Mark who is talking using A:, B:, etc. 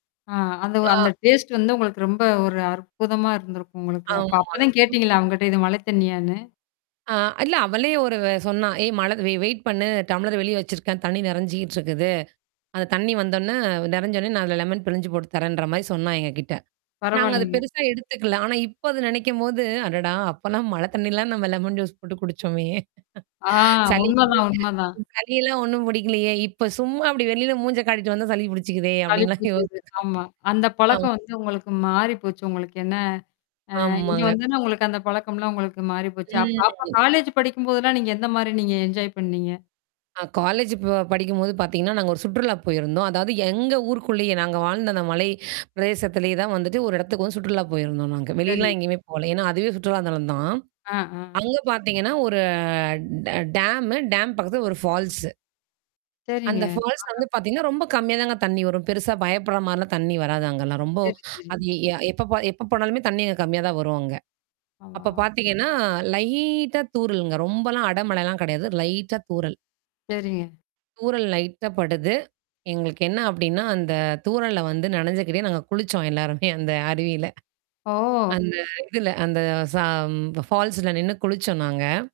A: ஆ, அந்த வ் அந்த
B: ஆ.
A: டேஸ்ட் வந்து உங்களுக்கு ரொம்ப ஒரு அற்புதமா இருந்திருக்கும், உங்களுக்கு. அப்ப
B: ஆமா.
A: அப்பதான்
B: ம்.
A: கேட்டீங்களா அவங்கட்ட, இது மழை தண்ணியான்னு?
B: ஆ, இல்ல. அவளே ஒரு வெ சொன்னா. ஏய், மழை வெ வெயிட் பண்ணு. டம்ளர் வெளியே வச்சுருக்கேன். தண்ணி நெறஞ்சிகிட்டு இருக்குது. அந்த தண்ணி வந்தோன்ன, நெறஞ்சவுடனே நான் அதில, லெமன் பிழிஞ்சி போட்டு தர்றேன்ற மாரி, சொன்னா எங்ககிட்ட. நாங்க அத
A: பரவாயில்லைங்க.
B: பெருசா எடுத்துக்கல. ஆனா, இப்ப அத நெனைக்கும்போது, அடடா! அப்பலாம் மழை தண்ணிலாம், நம்ம லெமன் ஜூஸ் போட்டு குடுச்சோமே.
A: ஆ,
B: சளி கி
A: உண்மதான், உண்மதான்.
B: சளியெல்லாம் ஒண்ணும் பிடிக்கலையே. இப்போ சும்மா அப்படி வெளில மூஞ்ச காட்டிட்டு வந்தா, சளி பிடிச்சுக்குதே,
A: சளி
B: அப்படின்லாம் யோசிச்சோம்.
A: பிடிச்சுக்குது, ஆமா. அந்த
B: ஆ.
A: பழக்கம் வந்து, உங்களுக்கு மாறி போச்சு. உங்களுக்கு, என்ன ஆ, இங்க
B: ஆமாங்க.
A: வந்தொன்னே, உங்களுக்கு அந்த பழக்கம்லாம், உங்களுக்கு மாறி போச்சு. அப் அப்ப
B: ம்.
A: காலேஜ் படிக்கும்போதெல்லா, நீங்க எந்த மாரி, நீங்க என்ஜாய் பண்ணீங்க?
B: அ, காலேஜ் ப படிக்கும்போது பாத்தீங்கன்னா, நாங்க ஒரு சுற்றுலா போயிருந்தோம். அதாவது, எங்க ஊருக்குள்ளயே, நாங்க வாழ்ந்த அந்த மலை பிரதேசத்திலேயே தான் வந்துட்டு, ஒரு இடத்துக்கு வந்து சுற்றுலா போயிருந்தோம், நாங்க.
A: சரி.
B: வெளிலலாம் எங்கயுமே போல. ஏன்னா, அதுவே சுற்றுலா தலந்தான்.
A: ஆ, ஆ.
B: அங்க பாத்தீங்கன்னா, ஒரு ட டேம். டேம் பக்கத்தில ஒரு ஃபால்ஸ்.
A: சரிங்க.
B: அந்த ஃபால்ஸ்ல
A: அ, அ.
B: வந்து பாத்தீங்கன்னா, ரொம்ப கம்மியா தாங்க தண்ணி வரும். பெருசா பயப்படுற மாரிலாம் தண்ணி வராது, அங்கலாம். ரொம்ப,
A: சரி, சரி.
B: அது எ எப்போ போ எப்போ போனாலுமே தண்ணி அங்க கம்மியா தான் வரும், அங்க. அப்ப
A: ஆமா.
B: பாத்தீங்கன்னா, லைட்டா தூறலுங்க. ரொம்பலாம் அடமழிலாம் கிடையாது. லைட்டா தூறல்.
A: சரிங்க.
B: தூறல் லைட்டா படுது. எங்களுக்கு என்ன அப்படின்னா, அந்த தூறல்ல வந்து நனைஞ்சுகிட்டே, நாங்க குளிச்சோம் எல்லாருமே, அந்த அருவியில.
A: ஓ!
B: அந்த இதில, அந்த சா ஃபால்ஸில நின்னு குளிச்சோம் நாங்க.